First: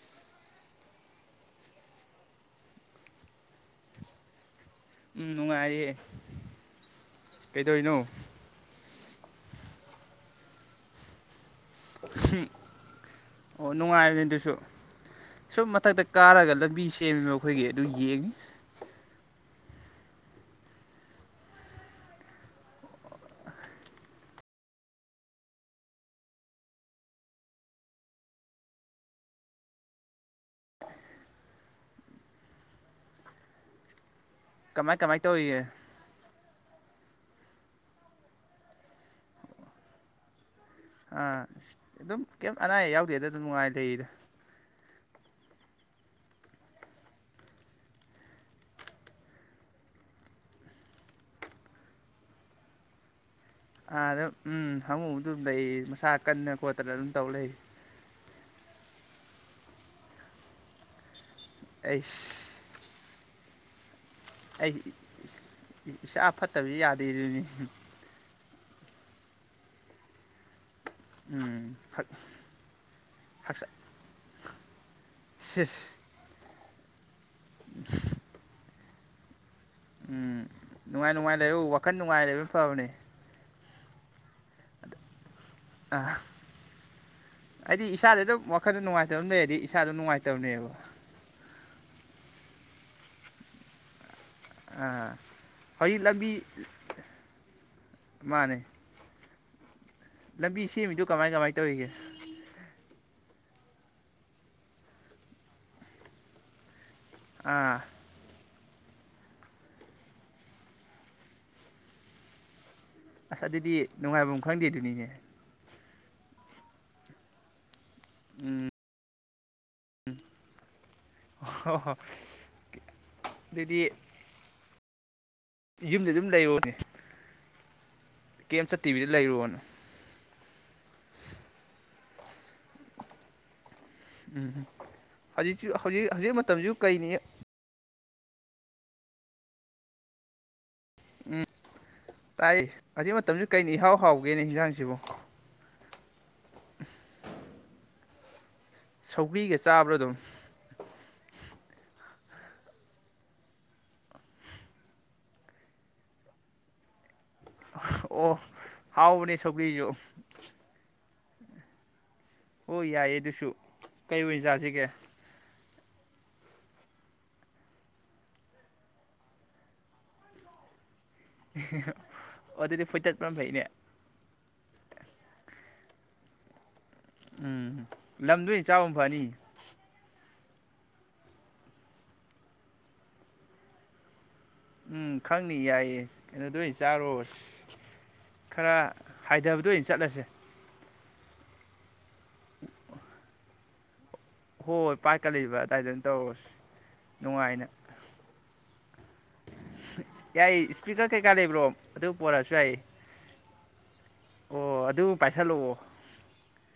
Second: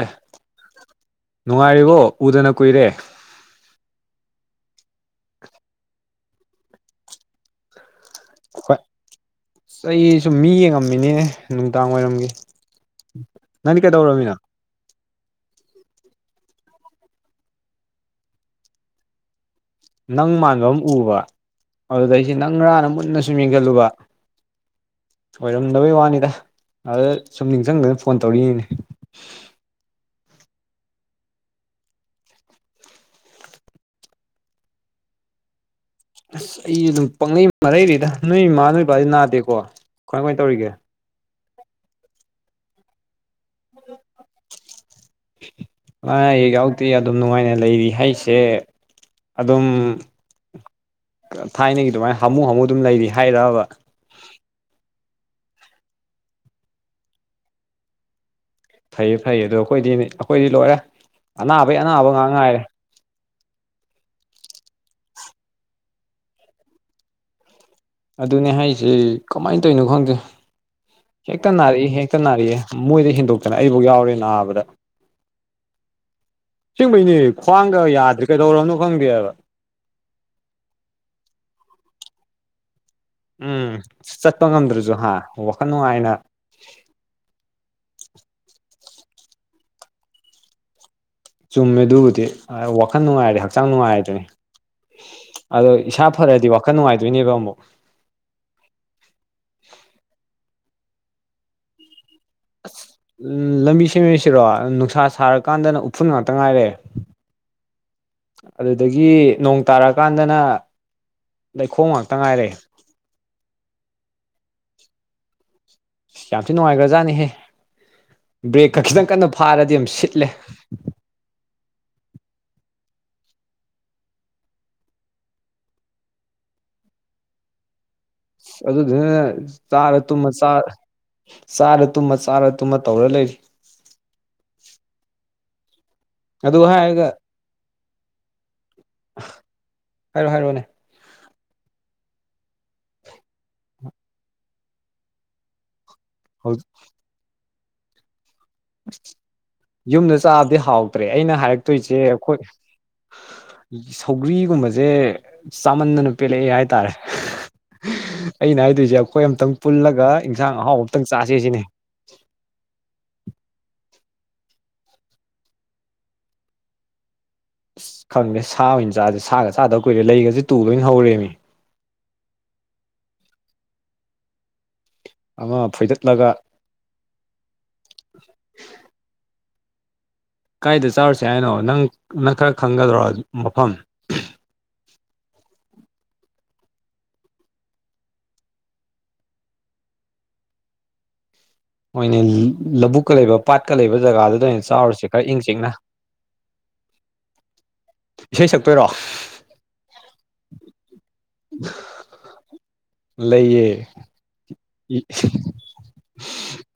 ꯑꯦ ꯅꯨꯡꯉꯥꯏꯔꯤꯕꯣ ꯎꯗꯅ ꯀꯨꯏꯔꯦ ꯎꯝ ꯅꯨꯡꯉꯥꯏꯔꯤꯌꯦꯦ ꯀꯩꯗꯧꯅꯣ ꯍꯣꯏ ꯆꯩ ꯁꯨꯝ ꯃꯤ ꯌꯦꯡꯉꯝꯃꯤꯅꯦ ꯅꯨꯡꯗꯥꯡ ꯋꯥꯏꯔꯝꯒꯤꯦ ꯑꯣ ꯅꯪꯗꯤ ꯅꯨꯡꯉꯥꯏꯕꯅꯦ ꯀꯩꯗꯧꯔꯕꯃꯤꯅ ꯑꯗꯨꯁꯨ ꯁꯨꯝ ꯃꯊꯛꯇ ꯀꯥꯔꯒ ꯂꯝꯕꯤ ꯁꯦꯝꯃꯤꯕ ꯃꯈꯈꯣꯏꯒꯤ ꯑꯗꯨ ꯌꯦꯡꯉꯤ ꯅꯪ ꯃꯥꯟꯕ ꯑꯃ ꯎꯕ ꯑꯗꯨꯗꯩ ꯑꯩꯁꯤꯦ ꯅꯪ ꯔꯥꯟꯅ ꯃꯨꯟꯅ ꯁꯨꯝ ꯌꯦꯡꯁꯤꯜꯂꯨꯕ ꯑꯣꯏꯔꯝꯗꯕꯩ ꯋꯥꯅꯤꯗ ꯑꯗ ꯁꯨꯝ ꯅꯤꯡꯁꯤꯡꯗꯅ ꯐꯣꯟ ꯇꯧꯔꯤꯅꯦ ꯀꯃꯥꯏ ꯀꯃꯥꯏ ꯇꯧꯏꯌꯦ ꯑꯁ ꯑꯩ ꯑꯗꯨꯝ ꯄꯪꯅꯩ ꯃꯔꯩꯔꯤꯗ ꯅꯣꯏ ꯏꯃꯥ ꯅꯣꯏ ꯏꯄꯥꯕꯥꯁꯤ ꯅꯥꯗꯦꯀꯣ ꯀꯃꯥꯏ ꯀꯃꯥꯏ ꯇꯧꯔꯤꯒꯦ ꯑꯥ ꯑꯗꯨꯝ ꯀꯩ ꯑꯅꯥ ꯑꯌꯦꯛ ꯌꯥꯎꯗꯦꯗ ꯑꯗꯨꯝ ꯅꯨꯡꯉꯥꯏ ꯂꯩꯔꯤꯗ ꯂꯥꯏ ꯌꯥꯎꯇꯤ ꯑꯗꯨꯝ ꯅꯨꯡꯉꯥꯏꯅ ꯂꯩꯔꯤ ꯍꯥꯏꯁꯦ ꯑꯗꯨꯝ ꯊꯥꯏꯅꯒꯤ ꯑꯗꯨꯃꯥꯏꯅ ꯍꯥꯃꯨ ꯍꯥꯃꯨ ꯑꯗꯨꯝ ꯂꯩꯔꯤ ꯍꯥꯏꯔ ꯑꯥꯗꯝ ꯎꯝ ꯍꯥꯃꯨꯗꯨ ꯂꯩ ꯃꯁꯥ ꯀꯟꯅ ꯈꯣꯠꯇꯅ ꯑꯗꯨꯝ ꯇꯧ ꯂꯩ ꯐꯩꯌꯦ ꯐꯩ ꯑꯗꯣ ꯑꯩꯈꯣꯏꯗꯤꯅꯦ ꯑꯩꯈꯣꯏꯗꯤ ꯂꯣꯏꯔꯦ ꯑꯅꯥꯕꯩ ꯑꯅꯥꯕ ꯉꯥꯏꯥꯛ ꯉꯥꯏꯔꯦ ꯑꯩꯁ ꯑꯩ ꯏꯁꯥ ꯐꯠꯇꯕꯗꯤ ꯌꯥꯗꯦꯔꯤꯕꯅꯤ ꯑꯗꯨꯅꯦ ꯍꯥꯏꯁꯦ ꯀꯃꯥꯏꯅ ꯇꯧꯔꯤꯅꯣ ꯈꯪꯗꯦ ꯍꯦꯛꯇ ꯎꯝ ꯅꯥꯔꯛꯏ ꯍꯦꯛꯇ ꯅꯥꯔꯛꯑ ꯃꯣꯏꯗꯤ ꯍꯦꯟꯗꯣꯛꯇꯅ ꯍꯛꯆꯥꯡ ꯑꯩꯐꯥꯎ ꯌꯥꯎꯔꯦ ꯅꯥꯕꯗ ꯁꯤꯁ ꯁꯤꯁꯤꯡꯕꯩꯅꯦ ꯈ꯭ꯋꯥꯡꯒ ꯌꯥꯗ꯭ꯔꯤ ꯀꯩꯗꯧꯔꯕꯅꯣ ꯈꯪꯗꯦꯕ ꯎꯝ ꯅꯨꯡꯉꯥꯏ ꯅꯨꯡꯉꯥꯏ ꯂꯩ ꯋꯥꯈꯜ ꯅꯨꯡꯉꯥꯏ ꯂꯩꯕ ꯐꯕꯅꯦ ꯎꯝ ꯆꯠꯄ ꯉꯝꯗ꯭ꯔꯁꯨ ꯍꯥꯥ ꯋꯥꯈꯜ ꯅꯨꯡꯉꯥꯏꯅ ꯑꯥ ꯑꯩꯗꯤ ꯏꯁꯥꯗ ꯑꯗꯨꯝ ꯋꯥꯈꯜꯗ ꯅꯨꯡꯉꯥꯏꯇꯕ ꯑꯃ ꯂꯩꯔꯗꯤ ꯏꯁꯥꯗ ꯅꯨꯡꯉꯥꯏꯇꯕꯅꯦꯕ ꯆꯨꯝꯃꯦ ꯑꯗꯨꯕꯨꯗꯤ ꯋꯥꯈꯜ ꯅꯨꯡꯉꯥꯏꯔꯦ ꯍꯛꯆꯥꯡ ꯅꯨꯡꯉꯥꯏꯔꯗꯨꯅꯤ ꯑꯥ ꯑꯗꯣ ꯍꯧꯖꯤꯛ ꯏꯁꯥ ꯂꯝꯕꯤ ꯐꯔꯗꯤ ꯋꯥꯈꯜ ꯅꯨꯡꯉꯥꯏꯗꯣꯏꯅꯦꯕ ꯑꯃꯨꯛ [inaudible] ꯃꯥꯅꯦ ꯂꯝꯕꯤ ꯁꯦꯝꯃꯤꯗꯨ ꯀꯃꯥꯏ ꯀꯃꯥꯏꯅ ꯇꯧꯔꯤꯒꯦ ꯑꯁ ꯎ ꯂꯝꯕꯤ ꯁꯦꯝꯃꯤꯁꯤꯔꯣ ꯅꯨꯡꯁꯥ ꯁꯥꯔꯀꯥꯟꯗꯅ ꯎꯐꯨꯟ ꯉꯥꯛꯇ ꯉꯥꯏꯔꯦ ꯑꯥ ꯑꯗꯨꯗꯒꯤ ꯅꯣꯡ ꯇꯥꯔꯛꯀꯥꯟꯗꯅ ꯂꯩꯈꯣꯡ ꯉꯥꯛꯇ ꯉꯥꯏꯔꯦ ꯑꯁ ꯑꯗꯨꯗꯤ ꯅꯨꯡꯉꯥꯏꯕꯐꯝ ꯈꯪꯗꯦꯗꯨꯅꯤꯅꯦ ꯌꯥꯝ ꯊꯤ ꯅꯨꯡꯉꯥꯏꯈ꯭ꯔꯖꯥꯠꯅꯦꯍꯦ ꯎꯝ ꯕ꯭ꯔꯦꯛꯀ ꯈꯤꯇꯪ ꯀꯟꯅ ꯐꯥꯔꯗꯤ ꯑꯗꯨꯝ ꯁꯤꯠꯂꯦ ꯑꯣ ꯍ ꯑꯗꯨꯗꯤ ꯌꯨꯝꯗꯤ ꯑꯗꯨꯝ ꯂꯩꯌꯣꯅꯦ ꯑꯗꯨ ꯑꯗꯨ ꯆ ꯇꯨꯝꯃ ꯆ ꯆꯥꯔ ꯇꯨꯝꯃ ꯆꯥꯔ ꯇꯨꯝꯃ ꯇꯧꯔ ꯂꯩꯔꯤ ꯎꯝꯝ ꯍꯧꯖꯤꯛꯁꯨ ꯍꯧꯖꯤꯛ ꯍꯧꯖꯤꯛ ꯑꯗꯨ ꯃꯇꯝꯁꯨ ꯍꯥꯏꯔꯒ ꯀꯩꯅꯤ ꯍꯥꯏꯔꯣ ꯍꯥꯏꯔꯣꯅꯦ ꯎꯝ ꯇꯥꯏ ꯑꯁꯤ ꯃꯇꯝꯁꯨ ꯀꯩꯅ ꯏꯍꯥꯎ ꯍꯥꯎꯒꯦꯅꯦ ꯏꯟꯁꯥꯡꯁꯤꯕꯨ ꯍ ꯑꯁ ꯁꯧꯒ꯭ꯔꯤꯒ ꯆꯥꯕ꯭ꯔꯥ ꯌꯨꯝꯗ ꯑꯗꯨꯝ ꯆꯥꯕꯗꯤ ꯍꯥꯎꯇ꯭ꯔꯦ ꯑꯩꯅ ꯍꯥꯏꯔꯛꯇꯣꯏꯁꯦ ꯑꯩꯈꯣꯏ ꯁꯧꯒ꯭ꯔꯤꯒꯨꯝꯕꯁꯦ ꯆꯥꯃꯟꯗꯅ ꯄꯦꯜꯂꯛꯑꯦ ꯍꯥꯏꯇꯥꯔꯦ ꯑꯣ ꯑꯩꯅ ꯍꯥꯏꯗꯣꯏꯁꯦ ꯑꯩꯈꯣꯏ ꯍꯥꯎꯕꯅꯦ ꯑꯝꯇꯪ ꯁꯧꯒ꯭ꯔꯤꯁꯨ ꯄꯨꯜꯂꯒ ꯏꯟꯁꯥꯡ ꯑꯍꯥꯎ ꯑꯇꯪ ꯆꯥꯁꯦ ꯁꯤꯅꯦ ꯑꯣ ꯌꯥꯏꯌꯦ ꯑꯗꯨꯁꯨ ꯀꯩ ꯑꯣꯏꯅ ꯆꯥꯁꯤꯒꯦ ꯑꯁ ꯈꯪꯗꯦ ꯁꯥ ꯑꯣꯏꯅ ꯆꯥꯁꯦ ꯁꯥꯒ ꯆꯥꯗꯕ ꯀꯨꯏꯔꯦ ꯂꯩꯒꯁꯦ ꯇꯨ ꯂꯣꯏꯅ ꯍꯧꯔꯦꯅꯤ ꯑꯗꯨꯗꯤ ꯐꯣꯏꯆꯠꯄ ꯐꯩꯅꯦ ꯑꯃ ꯐꯣꯏꯗꯠꯂꯒ ꯎꯝ ꯂꯝꯗꯨꯅꯤ ꯆꯥꯕ ꯐꯅꯤ ꯀꯥꯏꯗ ꯆꯥꯔꯨꯁꯦ ꯍꯥꯏꯅꯣ ꯅꯪ ꯅꯪ ꯈꯔ ꯈꯪꯒꯗꯔꯣ ꯃꯐꯝ ꯎꯝ ꯈꯪꯅꯤ ꯌꯥꯏꯌꯦ ꯀꯩꯅꯣꯗꯣꯏ ꯆꯥꯔꯨꯔꯁ ꯈꯔ ꯍꯥꯏꯊꯕꯗꯣ ꯑ ꯑꯣꯏꯅ ꯆꯠꯂꯁꯦ ꯃꯣꯏꯅ ꯂꯧꯕꯕꯨꯛꯀ ꯂꯩꯕ ꯄꯥꯠꯀ ꯂꯩꯕ ꯖꯒꯥꯗꯨꯗ ꯑꯣꯏꯅ ꯍꯣꯏ ꯍꯣꯏ ꯆꯥꯎꯔꯁꯦ ꯈꯔ ꯏꯪ ꯄꯥꯀꯠꯂꯤꯕ ꯆꯤꯛꯅ ꯑꯗꯨꯗꯥꯏꯗꯅ ꯇꯧꯔꯁꯤ ꯅꯨꯡꯉꯥꯏꯅ ꯏꯁꯩ ꯁꯛꯇꯣꯏꯔꯣ ꯌꯥꯏ ꯏꯁꯄꯤꯀꯔ ꯀꯩꯀꯥ ꯂꯩꯕ꯭ꯔꯣ ꯑꯗꯨ ꯄꯔꯛꯑꯁꯨ ꯌꯥꯏ ꯑꯣ ꯑꯗꯨ ꯄꯥꯏꯁꯜꯂꯛꯑꯣ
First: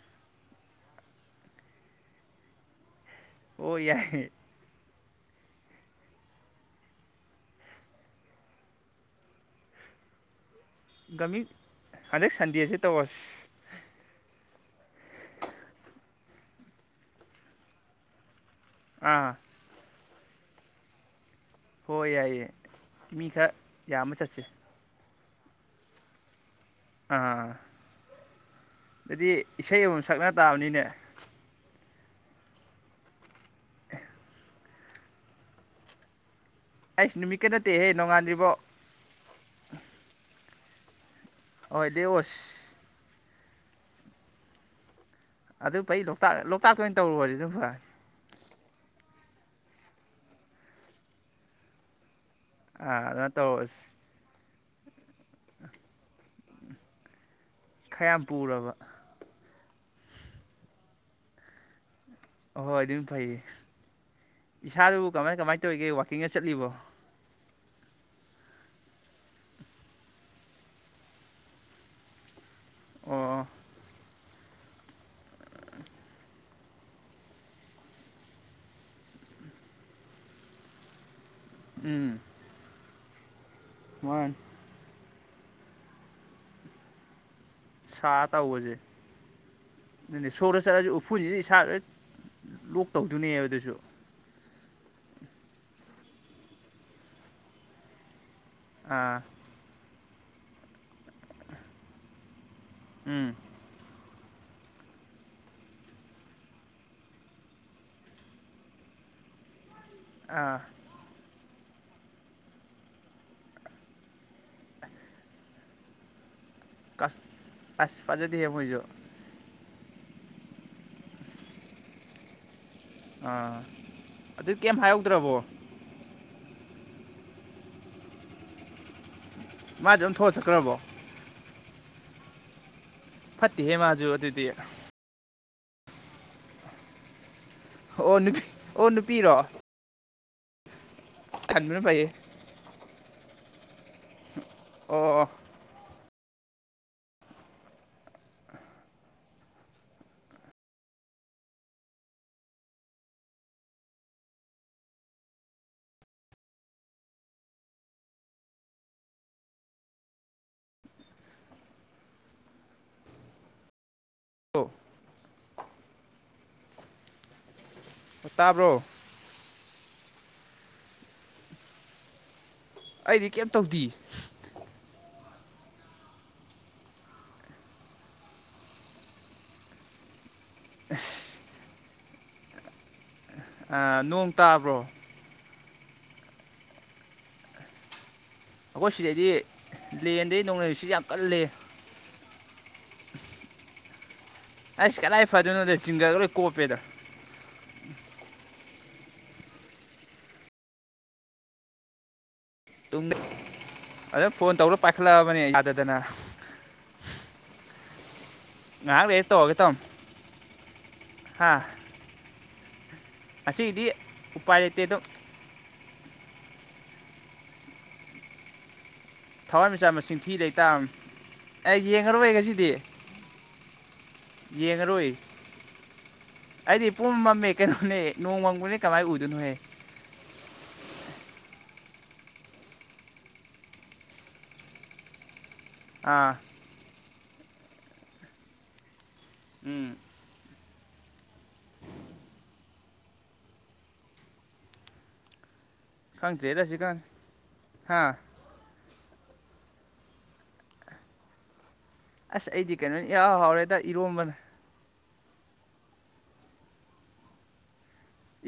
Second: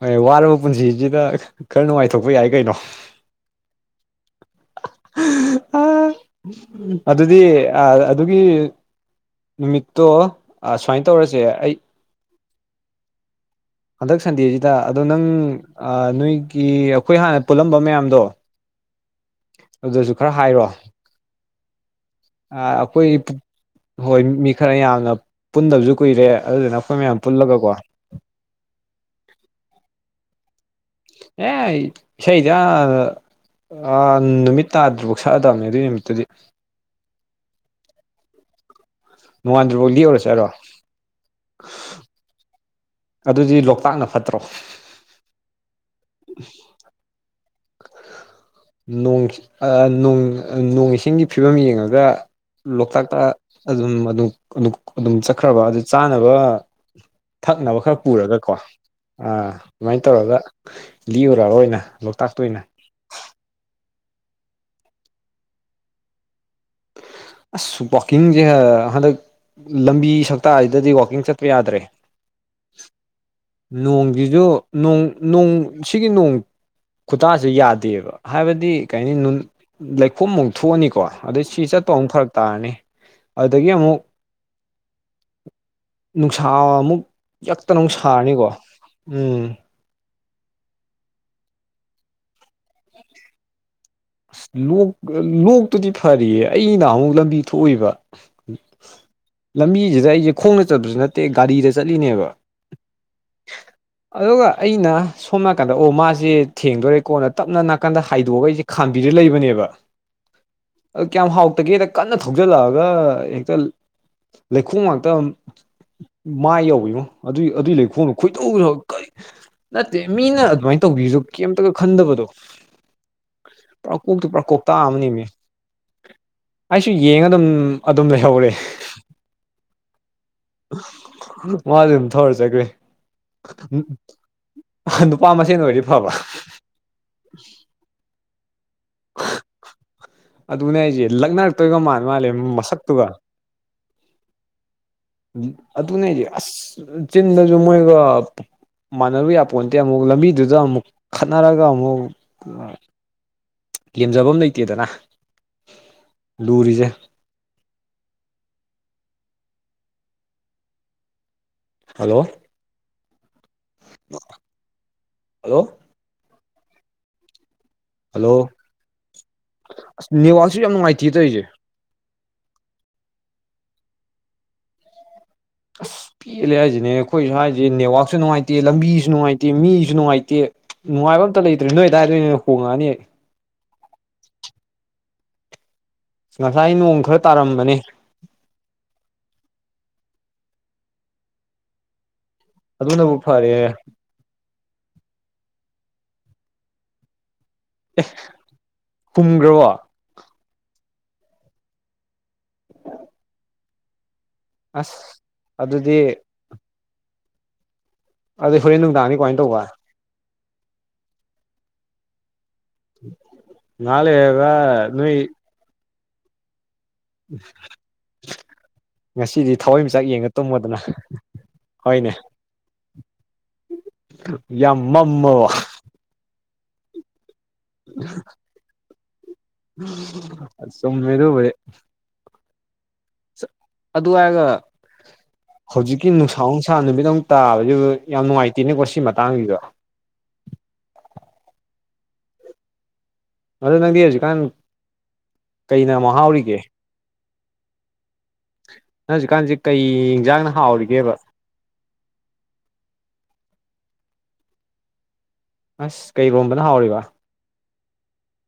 ꯣꯏ ꯋꯥꯔꯕꯨ ꯄꯨꯟꯁꯤꯁꯤꯗ ꯈꯔ ꯅꯨꯡꯉꯥꯏꯊꯣꯛꯄ ꯌꯥꯏ ꯀꯩꯅꯣ ꯑꯣꯏ ꯌꯥꯏꯦ [unintelligible] ꯑꯗꯨꯗꯤ ꯑꯗꯨꯒꯤ ꯅꯨꯃꯤꯠꯇꯣ ꯁꯨꯃꯥꯏꯅ ꯇꯧꯔꯁꯦ ꯒꯃꯤ ꯑꯩ ꯍꯟꯗꯛ ꯁꯟꯗꯦꯁꯦ ꯇꯧꯔꯁ ꯍꯟꯗꯛ ꯁꯟꯗꯦꯁꯤꯗ ꯑꯗꯣ ꯅꯪ ꯅꯣꯏꯒꯤ ꯑꯩꯈꯣꯏ ꯍꯥꯟꯅ ꯄꯨꯜꯂꯝꯕ ꯃꯌꯥꯝꯗꯣ ꯑꯥ ꯑꯗꯨꯁꯨ ꯈꯔ ꯍꯥꯏꯔꯣ ꯍꯣꯏ ꯌꯥꯏꯌꯦ ꯑꯩꯈꯣꯏ ꯃꯤ ꯈꯔ ꯌꯥꯝꯃ ꯍꯣꯏ ꯆꯠꯁꯦ ꯃꯤ ꯈꯔ ꯌꯥꯝꯅ ꯄꯨꯟꯗꯕꯁꯨ ꯀꯨꯏꯔꯦ ꯑꯗꯨꯗꯨ ꯅ ꯑꯩꯈꯣꯏ ꯃꯌꯥꯝ ꯑꯥ ꯄꯨꯜꯂꯒꯀꯣ ꯑꯗꯨꯗꯤ ꯏꯁꯩ ꯑꯃ ꯁꯛꯅ ꯇꯥꯕꯅꯤꯅꯦ ꯑꯦꯁꯩꯗ ꯑ ꯅꯨꯃꯤꯠ ꯇꯥꯗ꯭ꯔꯤꯐꯥꯎ ꯁꯛꯑꯗꯕꯅꯦ ꯑꯗꯨꯏ ꯅꯨꯃꯤꯠꯇꯨꯗꯤ ꯑꯩꯁ ꯅꯨꯃꯤꯠꯀ ꯅꯠꯇꯦꯍꯦ ꯅꯣꯡꯉꯥꯟꯗ꯭ꯔꯤꯕꯣ ꯅꯣꯡꯉꯥꯟꯗ꯭ ꯐꯥꯎ ꯂꯤꯎꯧꯔꯁꯦꯔꯣ ꯍꯣꯏ ꯗꯦꯌꯁ ꯑꯗꯨꯗꯤ ꯂꯣꯛꯇꯥꯛꯅ ꯐꯠꯇ꯭ꯔꯣ ꯑꯗꯨ ꯐꯩ ꯂꯣꯛꯇꯥꯛ ꯂꯣꯛꯇꯥꯛꯇ ꯑꯣꯏꯅ ꯇꯧꯔꯨꯔꯗꯤ ꯑꯗꯨꯝ ꯐ ꯅꯣꯡ ꯏꯁꯤꯡꯒꯤ ꯐꯤꯕꯝ ꯌꯦꯡꯉꯒ ꯑꯥ ꯂꯣꯛꯇꯥꯛꯇ ꯑꯗꯨꯃꯥꯏꯅ ꯇꯧꯔꯁꯤ ꯑꯗꯨꯝ ꯑꯗꯨ ꯑꯗꯨꯝ ꯆꯠꯈ꯭ꯔꯕ ꯑꯗꯨ ꯆꯥꯅꯕ ꯊꯛꯅꯕ ꯈꯔ ꯌꯥꯝ ꯄꯨꯔꯒꯀꯣ ꯄꯨꯔꯕ ꯑ ꯁꯨꯃꯥꯏꯅ ꯇꯧꯔꯒ ꯂꯤꯔꯨꯔꯔꯣꯏ ꯑꯣꯏꯅ ꯂꯣꯛꯇꯥꯛꯇ ꯑꯣꯏꯅ ꯑꯍꯣꯏ ꯑꯗꯨꯝ ꯐꯩꯌꯦ ꯏꯁꯥꯗꯨꯕꯨ ꯀꯃꯥꯏ ꯀꯃꯥꯏꯅ ꯇꯧꯔꯤꯒꯦ ꯋꯥꯛꯀꯤꯡꯒ ꯆꯠꯂꯤꯕꯣ ꯑꯁ ꯋꯥꯋꯥꯛꯀꯤꯡꯁꯦ ꯍꯟꯗꯛ ꯂꯝꯕꯤ ꯁꯛꯇꯁꯤꯗꯗꯤ ꯋꯥꯛꯀꯤꯡ ꯆꯠꯄ ꯌꯥꯗ꯭ꯔꯦ ꯑꯣ ꯁꯨꯣꯡ ꯁꯤꯒꯤ ꯅꯣꯡ ꯈꯨꯇꯥꯁꯤꯦ ꯌꯥꯗꯦꯕ ꯍꯥꯏꯕꯗꯤ ꯀꯩꯅꯤ ꯂꯩꯈꯣꯝꯃꯨꯛ ꯊꯣꯛꯑꯅꯤꯀꯣ ꯑꯗꯩ ꯁꯤ ꯆꯠꯄ ꯑꯃ ꯎꯝ ꯐꯔꯛ ꯇꯥꯔꯅꯤ ꯑꯗꯨꯗꯒꯤ ꯑꯃꯨꯛ ꯋꯥꯟ ꯅꯨꯡꯁꯥ ꯑꯃꯨꯛ ꯌꯥꯛꯇꯅ ꯐꯥꯅꯤꯀꯣ ꯎꯝ ꯅꯪꯅꯦ ꯁꯣꯔꯗ ꯆꯠꯂꯁꯨ ꯎꯐꯨꯁꯤꯗꯤ ꯏꯁꯥ ꯂꯣꯏ ꯂꯣꯛ ꯇꯧꯗꯣꯏꯅꯦꯕ ꯑꯗꯨꯁꯨ ꯑꯁ ꯂꯣꯛ ꯂꯣꯛꯇꯨꯗꯤ ꯐꯔꯤꯌꯦ ꯑꯩꯅ ꯑꯃꯨꯛ ꯂꯝꯕꯤ ꯊꯣꯛꯏꯕ ꯑꯥ ꯂꯝꯕꯤꯁꯤꯗ ꯑꯩꯁꯦ ꯈꯣꯡꯅ ꯆꯠꯄꯁꯨ ꯅꯠꯇꯦ ꯒꯥꯔꯤꯗ ꯆꯠꯂꯤꯅꯦꯕ ꯎꯝ ꯑꯗꯨꯒ ꯑꯩꯅ ꯁꯣꯝ ꯅꯥꯀꯟꯗ ꯑꯣ ꯃꯥꯁꯦ ꯊꯦꯡꯗꯣꯔꯦꯀꯣꯟꯅ ꯇꯞꯅ ꯅꯥꯀꯟꯗ ꯍꯥꯏꯗꯣꯛꯑꯒ ꯑꯩꯁꯦ ꯈꯥꯝꯕꯤꯗ ꯂꯩꯕꯅꯦꯕ ꯑꯥ ꯑꯗꯨ ꯀꯌꯥꯝ ꯍꯥꯎ ꯇꯒꯤ ꯍꯦꯛꯇ ꯀꯟꯅ ꯊꯧꯖꯤꯜꯂꯛꯑꯒ ꯍꯦꯛꯇ ꯂꯩꯈꯣꯝ ꯉꯥꯛꯇ ꯃꯥꯏ ꯌꯥꯎꯋꯅꯣ ꯀꯁ ꯑꯗꯨꯏ ꯑꯗꯨꯏ ꯑꯁ ꯂꯩꯈꯣꯡꯗꯣ ꯐꯖꯗꯦꯍꯦ ꯈꯣꯏꯗꯧꯗ ꯃꯣꯏꯁꯨ ꯀꯔꯤ ꯅꯠꯇꯦ ꯃꯤꯅ ꯑꯗꯨꯃꯥꯏꯅ ꯇꯧꯕꯤꯁꯨ ꯀꯩꯝꯇꯒ ꯈꯟꯗꯕꯗꯣ ꯑꯥ ꯄ꯭ꯔꯀꯣꯛꯇꯤ ꯑꯗꯨ ꯄ꯭ꯔꯀꯣꯛꯇꯥ ꯀꯩꯝ ꯑꯃꯅꯤꯃꯤ ꯍꯥꯏꯍꯧꯗ꯭ꯔꯕꯣ ꯑꯩꯁꯨ ꯌꯦꯡꯉ ꯑꯗꯨꯝ ꯑꯗꯨꯝ ꯂꯩꯍꯧꯔꯦ ꯃꯥꯗꯤꯦ ꯑꯗꯨꯝ ꯊꯣꯛꯑ ꯆꯠꯈ꯭ꯔꯕꯣ ꯃꯥꯁ ꯑꯗꯨꯝ ꯊꯧꯔ ꯆꯈ꯭ꯔꯦ ꯐꯠꯇꯦꯍꯦ ꯃꯥꯁꯨ ꯑꯗꯨꯗꯤ ꯑꯄꯥ ꯃꯁꯤꯡꯅ ꯑꯣꯏꯗꯤ ꯐꯕ ꯑꯣ ꯅꯨꯄꯤ ꯑꯣ ꯅꯨꯄꯤꯔꯣ ꯑꯗꯨꯅꯦ ꯑꯩꯁꯦ ꯂꯛꯅꯔꯛꯇꯣꯏꯒ ꯈꯟꯕꯅ ꯐꯩꯌꯦ ꯃꯥꯜꯂ ꯃꯥꯜꯂꯦ ꯃꯁꯛꯇꯨꯒ ꯑꯣ ꯑꯣ ꯑꯗꯨꯅꯦ ꯑꯁ ꯆꯤꯟꯗꯁꯨ ꯃꯣꯏꯒ ꯃꯥꯟꯅꯔꯨ ꯌꯥꯄꯣꯟ ꯅꯠꯇꯦ ꯑꯃꯨꯛ ꯂꯝꯕꯤꯗꯨꯗ ꯑꯃꯨꯛ ꯈꯠꯅꯔꯒ ꯑꯃꯨꯛ ꯂꯦꯝꯖꯐꯝ ꯂꯩꯇꯦꯗꯅ ꯂꯨꯔꯤꯁꯦ [inaudible] ꯍꯜꯂꯣ ꯑꯣ ꯍꯜꯂꯣ ꯍꯜꯂꯣ ꯇꯥꯕ꯭ꯔꯣ ꯑꯁ ꯅꯅꯤꯍꯋꯥꯜꯁꯨ ꯌꯥꯝ ꯅꯨꯡꯉꯥꯏꯇꯌꯦ ꯇꯧꯔꯤꯁꯦ ꯑꯩꯗꯤ ꯀꯦꯞ ꯇꯧꯗꯦ ꯑꯁ ꯄꯦꯜꯂꯦ ꯍꯥꯏꯁꯤꯅꯦ ꯑꯩꯈꯣꯏꯁꯨ ꯍꯥꯏꯔꯤꯁꯦ ꯅꯦꯠꯋꯥꯛꯁꯨ ꯅꯨꯡꯉꯥꯏꯇꯦ ꯂꯝꯕꯤꯁꯨ ꯅꯨꯡꯉꯥꯏꯇꯦ ꯃꯤꯁꯨ ꯅꯨꯡꯉꯥꯏꯇꯦ ꯅꯨꯡꯉꯥꯏꯕ ꯑꯁ ꯑꯝꯇ ꯂꯩꯇ꯭ꯔꯦ ꯅꯣꯏꯗꯥꯏꯗꯣꯏꯅꯦ ꯍꯣꯡꯉꯛꯑꯅꯤ ꯅꯣꯡ ꯇꯥꯕ꯭ꯔꯣ ꯉꯁꯥꯏ ꯅꯣꯡ ꯈꯔ ꯇꯥꯔꯝꯕꯅꯦ ꯑꯩꯈꯣꯏ ꯁꯤꯗꯩꯗꯤ ꯄꯕ꯭ꯂꯦꯟꯗꯩ ꯅꯧꯅꯔꯤꯁꯤ ꯌꯥꯝ ꯀꯂ ꯑꯗꯨꯅ ꯑꯃꯨꯛ ꯐꯔꯦ ꯑꯩꯁ ꯀꯗꯥꯏ ꯐꯗꯣꯏꯅꯣꯗ ꯁꯤꯡꯤꯡꯒꯔꯒ ꯂꯣꯏ ꯀꯣꯞꯄꯦꯗ ꯍꯨꯝꯈ꯭ꯔꯕ ꯑꯗꯨꯣ ꯐꯣꯟ ꯇꯧꯔꯒ ꯑꯁ ꯄꯥꯏꯈꯠꯂꯛꯑꯕꯅꯤ ꯑꯩ ꯌꯥꯗꯗꯅ ꯑꯗꯨꯗꯤ ꯑꯗꯨꯗꯤ ꯍꯣꯔꯦꯟ ꯉ ꯅꯨꯡꯗꯥꯡꯗꯤ ꯂꯩ ꯇ ꯀꯃꯥꯏꯅ ꯍꯧꯒꯦ ꯇꯧꯕ ꯇꯝ ꯍꯥꯥ ꯃꯥꯂꯦꯕ ꯎꯄꯥꯏ ꯂꯩꯇꯦ ꯑꯗꯨꯝ ꯅꯣꯏꯣꯏ ꯎꯝ ꯉꯁꯤꯗꯤ ꯊꯋꯥꯟ ꯃꯤꯆꯥꯛ ꯊꯋꯥꯏꯃꯤꯆꯥꯛ ꯃꯁꯤꯡ ꯌꯦꯡꯉ ꯊꯤ ꯂꯩ ꯇꯨꯝꯃꯣꯗꯅ ꯇꯥꯕꯅꯤ ꯑꯩ ꯍꯣꯏꯅꯦ ꯌꯦꯡꯉꯔꯣꯏ ꯉꯁꯤꯗꯤ ꯌꯥꯝ ꯌꯦꯡꯉꯔꯣꯏ ꯃꯃ ꯑꯩꯗꯤ ꯄꯨꯝ ꯃꯝꯃꯦ ꯀꯩꯅꯣꯅꯦ ꯅꯣꯡ ꯃꯪꯝꯕꯅꯦ ꯀꯃꯥꯏꯅ ꯎꯏ ꯆꯃꯦ ꯑꯗꯨꯕ ꯑꯗꯨ ꯍꯥꯏꯔꯒ ꯍꯧꯖꯤꯛꯀꯤ ꯑꯥ ꯅꯨꯡꯁꯥ ꯅꯨꯡꯁꯥ ꯅꯨꯃꯤꯗ ꯑꯃꯨꯛ ꯇꯥꯕꯗꯨ ꯌꯥꯝ ꯅꯨꯡꯉꯥꯏꯇꯦꯅꯦꯀꯣ ꯁꯤ ꯃꯇꯥꯡꯁꯤꯗꯣ ꯎꯝ ꯑꯗ ꯅꯪꯗꯤ ꯍꯧꯖꯤꯛꯀꯥꯟ ꯀꯩꯅ ꯑꯃꯨꯛ ꯍꯥꯎꯔꯤꯒꯦ ꯍꯥꯥ ꯍꯧꯖꯤꯛꯀꯥꯟꯁꯦ ꯀꯩ ꯌꯦꯟꯖꯥꯡꯅ ꯍꯥꯎꯔꯤꯒꯦꯕ ꯑꯁ ꯑꯩꯗꯤ ꯀꯩꯅꯣꯅꯤ ꯏ ꯍꯥꯎꯔꯦꯗ ꯏꯔꯣꯝꯕꯅ ꯑꯁ ꯀꯩꯔꯣꯝꯕꯅ ꯍꯥꯎꯔꯤꯕ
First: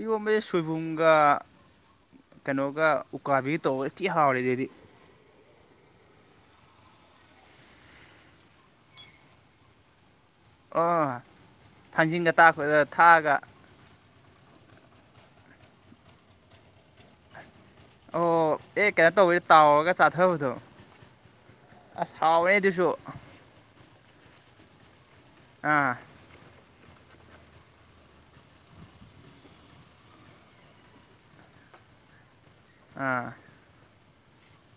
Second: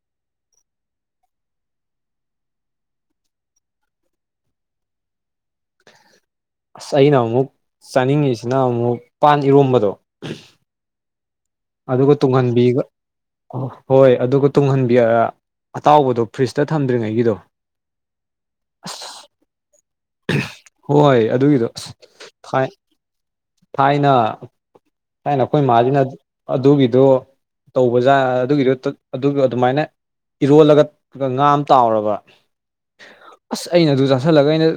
ꯏꯉꯣꯟꯕ ꯁꯣꯏꯕꯨꯝꯒ ꯀꯩꯅꯣꯒ ꯎꯀꯥꯕꯤꯒ ꯇꯧ ꯏ ꯊꯤ ꯍꯥꯎꯔꯦ ꯑꯗꯨꯗꯤ ꯑꯁ ꯑꯩꯅ ꯑꯃꯨꯛ ꯆꯥꯅꯤꯡꯉꯤꯁꯤꯅ ꯑꯃꯨꯛ ꯄꯥꯟ ꯏꯔꯣꯝꯕꯗꯣ ꯑ ꯑꯗꯨꯒ ꯇꯨꯡꯍꯟꯕꯤꯒ ꯍꯣꯏ ꯑꯗꯨꯒ ꯇꯨꯡꯍꯟꯕꯤꯔ ꯑꯇꯥꯎꯕꯗꯣ ꯐ꯭ꯔꯤꯖꯇ ꯊꯝꯗ꯭ꯔꯤꯉꯩꯒꯤꯗꯣ ꯑꯣ ꯑꯦ ꯑꯁ ꯀꯩꯅꯣ ꯇꯧꯕꯗ ꯇꯥꯎꯔꯒ ꯆꯥꯊꯕꯗꯣ ꯍꯣꯏ ꯑꯗꯨꯒꯤꯗꯣ ꯑꯁ ꯍꯥꯎꯋꯦ ꯊꯥꯏ ꯑꯗꯨꯁꯨ ꯊꯥꯏꯅ ꯀꯥꯏꯅ ꯀꯣꯏ ꯃꯥꯖꯤ ꯑꯥ ꯅ ꯑꯗꯨꯕꯤ ꯑꯗ ꯇꯧꯕꯖꯥ ꯑꯗꯨꯒꯤꯗ ꯑꯗꯨ ꯑꯗꯨꯃꯥꯏꯅ ꯏꯔꯣꯜꯂꯒ ꯉꯥꯝ ꯇꯥꯎꯔꯕ ꯑꯥ ꯑꯁ ꯑꯩꯅ ꯑꯗꯨ ꯆꯥꯥꯁꯜꯂꯒ ꯑꯩꯅ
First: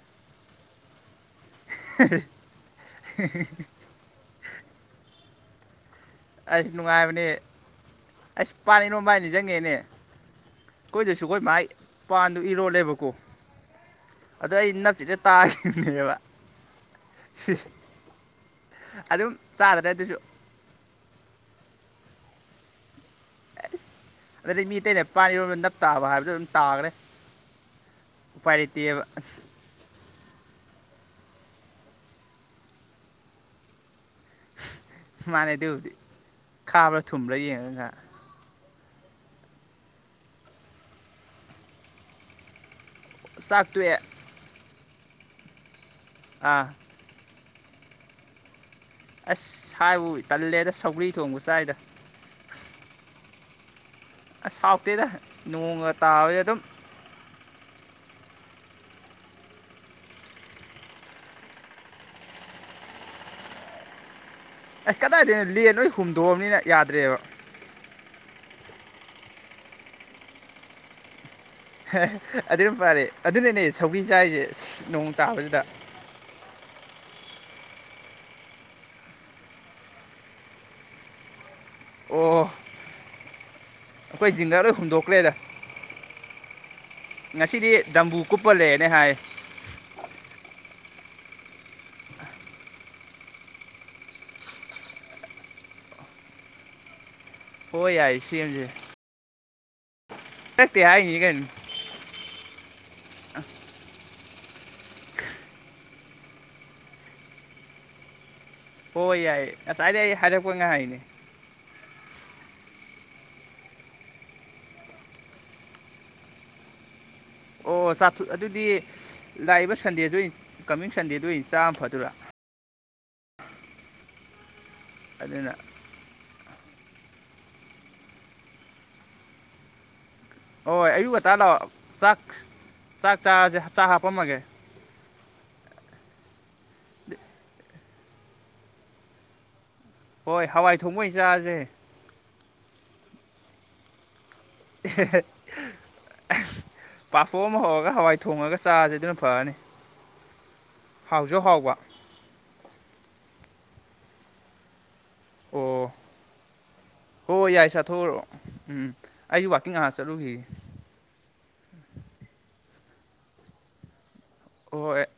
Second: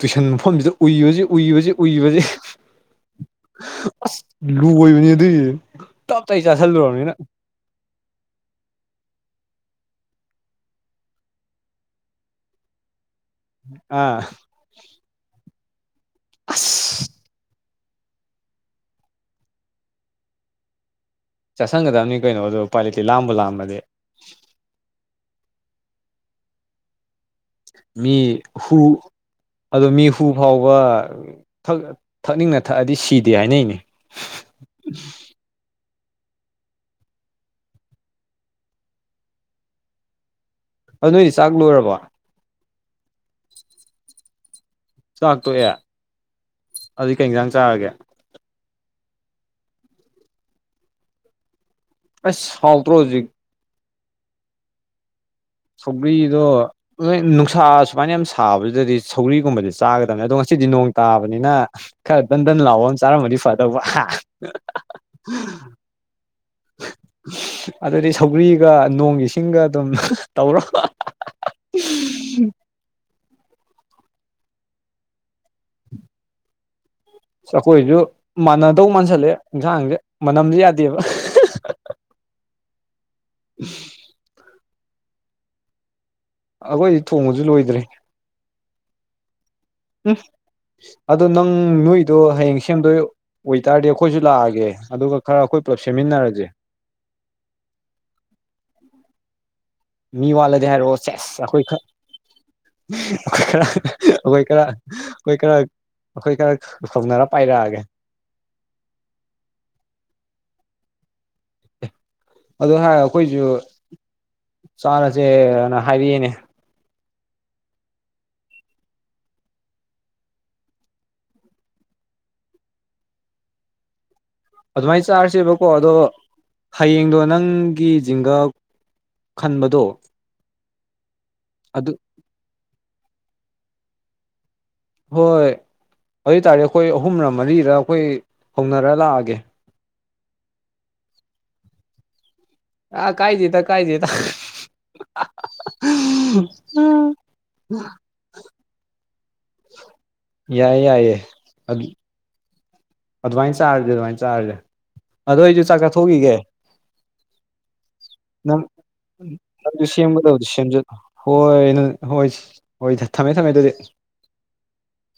ꯇꯨꯏꯁꯟ ꯃꯐꯝꯗꯨꯗ ꯎꯏ ꯍꯧꯖꯤꯛ ꯎꯏꯕꯁꯦ ꯎꯏꯕꯁꯦ ꯑꯁ ꯂꯕꯅꯤ ꯑꯗꯨꯏ ꯑꯩꯁ ꯅꯨꯡꯉꯥꯏꯕꯅꯦ ꯑꯁ ꯄꯥꯅꯤ ꯅꯣꯡꯕꯥꯅꯤ ꯆꯪꯉꯦꯅꯦ ꯑꯩꯈꯣꯏꯗꯁꯨꯈꯣꯏ ꯃꯥꯥꯏ ꯄꯥꯟꯗꯨ ꯏꯔꯣꯜꯂꯦꯕꯀꯣ ꯑꯥ ꯑꯗꯨꯗꯣ ꯑꯩ ꯅꯞꯁꯤꯗ ꯇꯥꯅꯦꯅꯦꯕ ꯑꯁ ꯑꯗꯨꯝ ꯆꯥꯗ꯭ꯔꯦ ꯑꯗꯨꯁꯨ ꯆꯠꯁꯤꯟꯒꯗꯕꯅꯤ ꯀꯩꯅꯣ ꯑꯗꯣ ꯀ꯭ꯋꯥꯂꯤꯇꯤ ꯂꯥꯝꯕ ꯂꯥꯝꯕꯗꯤ ꯑꯗꯗꯤ ꯃꯤ ꯑꯇꯩꯅ ꯄꯥꯅꯤꯔꯣꯝ ꯅꯞ ꯇꯥꯕ ꯍꯥꯏꯕꯗꯨꯣ ꯑꯗꯨꯝ ꯇꯥꯈ꯭ꯔꯦ ꯃꯤ ꯎꯄꯥꯏ ꯍꯨ ꯂꯩꯇꯦꯕ ꯑꯗꯣ ꯃꯤ ꯐꯨ ꯐꯥꯎꯕ ꯊꯛꯅꯤꯡꯅ ꯊꯛꯑꯗꯤ ꯁꯤꯗꯦ ꯍꯥꯏꯅꯩꯅꯤ ꯃꯥꯥꯟꯅꯦ ꯑꯗꯨꯕꯨꯗꯤ ꯈꯥꯕ꯭ꯔꯥ ꯊꯨꯝꯕ꯭ꯔꯥ ꯌꯦꯡꯉꯒ ꯑꯗꯨ ꯅꯣꯏꯗꯤ ꯆꯥꯛ ꯂꯣꯏꯔꯕ ꯆꯥꯛꯇꯋꯦ ꯆꯥꯛꯇꯣꯛꯑꯦ ꯑꯗꯨꯏ ꯀꯩ ꯌꯦꯟꯁꯥꯡ ꯆꯥꯔꯒꯦ ꯑꯁ ꯍꯥꯏꯕꯨ ꯇꯜꯂꯦꯗ ꯁꯧꯒ꯭ꯔꯤ ꯊꯣꯡꯕ ꯆꯥꯏꯗ ꯁꯥꯎꯇ꯭ꯔꯣꯖꯤꯛ ꯑꯁꯥꯎꯥꯎꯐꯇꯩꯗ ꯁꯛꯒ꯭ꯔꯤꯗꯣꯅꯨꯡ ꯁꯥ ꯁꯨꯃꯥꯏꯅ ꯌꯥꯝꯅ ꯁꯥꯕꯁꯤꯗꯗꯤ ꯁꯧꯔꯤꯒꯨꯝꯕꯗꯤ ꯆꯥꯒꯗꯕꯅꯤ ꯑꯗꯣ ꯉꯁꯤꯗꯤ ꯅꯣꯡ ꯇꯥꯕꯅꯤꯅ ꯈꯔꯟ ꯂꯥꯎꯑꯣ ꯆꯥꯔ ꯃꯗꯤ ꯐꯗꯕ ꯑꯩꯁ ꯀꯗꯥꯏꯗꯒꯤꯅꯣ ꯂꯦ ꯅꯣꯏ ꯍꯨꯝꯗꯣꯛꯑꯕꯅꯤꯅ ꯌꯥꯗ꯭ꯔꯦꯕ ꯍꯥꯏꯗꯤ ꯁꯧꯒ꯭ꯔꯤꯒ ꯅꯣꯡꯒꯤ ꯏꯁꯤꯡꯒ ꯑꯗꯨꯝ ꯇꯧꯔꯣ ꯑꯗꯨ ꯑꯗꯨꯝ ꯄꯥꯔꯦ ꯑꯗꯨꯅꯅꯦ ꯁꯧꯤ ꯆꯥꯏꯔꯤꯁꯦ ꯅꯣꯡ ꯇꯥꯕꯁꯤꯗ ꯆꯈꯣꯏꯁꯨ ꯃꯥꯟꯅꯗꯧ ꯃꯥꯟꯁꯜꯂꯛꯑꯦ ꯌꯦꯟꯁꯥꯡꯁꯦ ꯃꯅꯝꯁꯨ ꯌꯥꯗꯦꯕ ꯑꯣ ꯑꯩꯈꯣꯏ ꯖꯤꯡꯗ ꯂꯣꯏ ꯍꯨꯝꯗꯣꯛꯈ꯭ꯔꯦꯗ ꯑꯩꯈꯣꯏꯗꯤ ꯊꯣꯡꯕꯁꯨ ꯉꯁꯤꯗꯤ ꯂꯣꯏꯗ꯭ꯔꯤ ꯗꯝꯕꯨ ꯀꯨꯞꯄ ꯂꯩꯦꯅꯦ ꯍꯥꯏ ꯎꯝ ꯑꯗꯣ ꯅꯪ ꯅꯣꯏꯗꯣ ꯍꯌꯦꯡ ꯁꯦꯝꯗꯣꯏ ꯑꯣꯏꯇꯥꯔꯗꯤ ꯑꯩꯈꯣꯏꯁꯨ ꯂꯥꯛꯑꯒꯦ ꯑꯗꯨꯒ ꯈꯔ ꯑꯩꯈꯣꯏ ꯄꯨꯂꯞ ꯁꯦꯝꯃꯤꯟꯅꯔꯁꯦ ꯍꯣꯏ ꯌꯥꯏ ꯁꯤꯝꯁꯦ ꯃꯤ ꯋꯥꯠꯂꯗꯤ ꯍꯥꯏꯔꯛꯑꯣ ꯆꯁ ꯀꯩꯅꯣ ꯑꯩꯈꯣꯏ ꯈꯔ ꯑꯩꯣꯏ ꯀꯔ ꯑꯩꯣꯏ ꯀꯔ ꯑꯩꯈꯣꯏ ꯈꯔ ꯁꯧꯅꯔ ꯄꯥꯏꯔꯛꯑꯒꯦ ꯍꯣꯏ ꯌꯥꯏꯌꯦ ꯉꯁꯥꯏꯗꯒꯤ ꯑꯩ ꯍꯥꯏꯔꯛꯄ ꯉꯥꯏꯍꯥꯏ ꯍꯥꯏꯅꯦ ꯑꯗꯨ ꯍꯥꯏ ꯑꯩꯈꯣꯏꯁꯨ ꯆꯥꯅꯁꯦꯅ ꯍꯥꯏꯕꯤꯏꯅꯦ ꯑꯣ ꯆꯥ ꯑꯗꯨꯗꯤ ꯂꯥꯛꯏꯕ ꯁꯟꯗꯦꯗ ꯑꯣꯏꯅ ꯀꯃꯤꯡ ꯁꯟꯗꯦꯗ ꯑꯣꯏꯅ ꯆꯥꯝꯃ ꯐꯗꯔꯥ ꯑꯗ ꯃꯩ ꯆ ꯑꯁꯤꯕꯣ ꯑꯗꯨꯅ ꯑꯗ ꯍꯌꯦꯡꯗꯣ ꯅꯪꯒꯤ ꯖꯤꯡꯒ ꯈꯟꯕꯗꯣ ꯍꯣꯏ ꯑꯌꯨꯛ ꯉꯇꯥ ꯂꯥꯛꯑꯣ ꯑꯗꯨ ꯆꯥꯛ ꯆꯥꯛ ꯆꯁꯦ ꯆꯥꯛ ꯍꯥꯞꯄꯝꯃꯒꯦ ꯍꯣꯏ ꯑꯗꯨꯏ ꯇꯔꯦ ꯑꯩꯈꯣꯏ ꯑꯍꯨꯝꯂ ꯃꯔꯤꯗ ꯑꯩꯈꯣꯏ ꯍꯧꯅꯔ ꯂꯥꯛꯑꯒꯦ ꯍꯣꯏ ꯍꯋꯥꯏ ꯊꯣꯡꯃꯣꯏ ꯆꯥꯁꯦ ꯑꯥ ꯀꯥꯏ ꯆꯇ ꯀꯥꯏ ꯆꯇ [inaudible] ꯄꯥꯐꯣꯛ ꯑꯃ ꯍꯧꯔꯒ ꯍꯋꯥꯏ ꯊꯣꯡꯉꯒ ꯆꯥꯥꯁꯦ ꯑꯗꯨꯅ ꯐꯅꯤ ꯌꯥꯏꯌꯦ ꯌꯥꯏꯌꯦꯦ ꯑꯗꯨ ꯑꯗꯨꯃꯥꯏꯅ ꯆꯥꯔꯗꯤ ꯑꯗꯨꯃꯥꯏꯅ ꯆꯥꯔꯁꯦ ꯑꯗꯨꯗ ꯑꯩꯁꯨ ꯆꯥꯛ ꯑꯣ ꯆꯥꯊꯣꯛꯈꯤꯒꯦ ꯍꯣꯏ ꯌꯥꯏ ꯆꯥꯊꯣꯛꯎꯔꯣ ꯅꯪ ꯎꯝ ꯑꯩꯁꯨ ꯋꯥꯛꯀꯤꯡ ꯉꯥꯏꯍꯥꯛ ꯆꯠꯂꯨꯈꯤꯒꯦ ꯅꯪꯁꯗꯨ ꯁꯦꯝꯖ ꯍ ꯍꯣꯏ ꯍꯣꯏ ꯊꯝꯃꯦ ꯊꯝꯃꯦ ꯑꯗꯨꯗꯤ ꯑꯣ [unintelligible] [inaudible]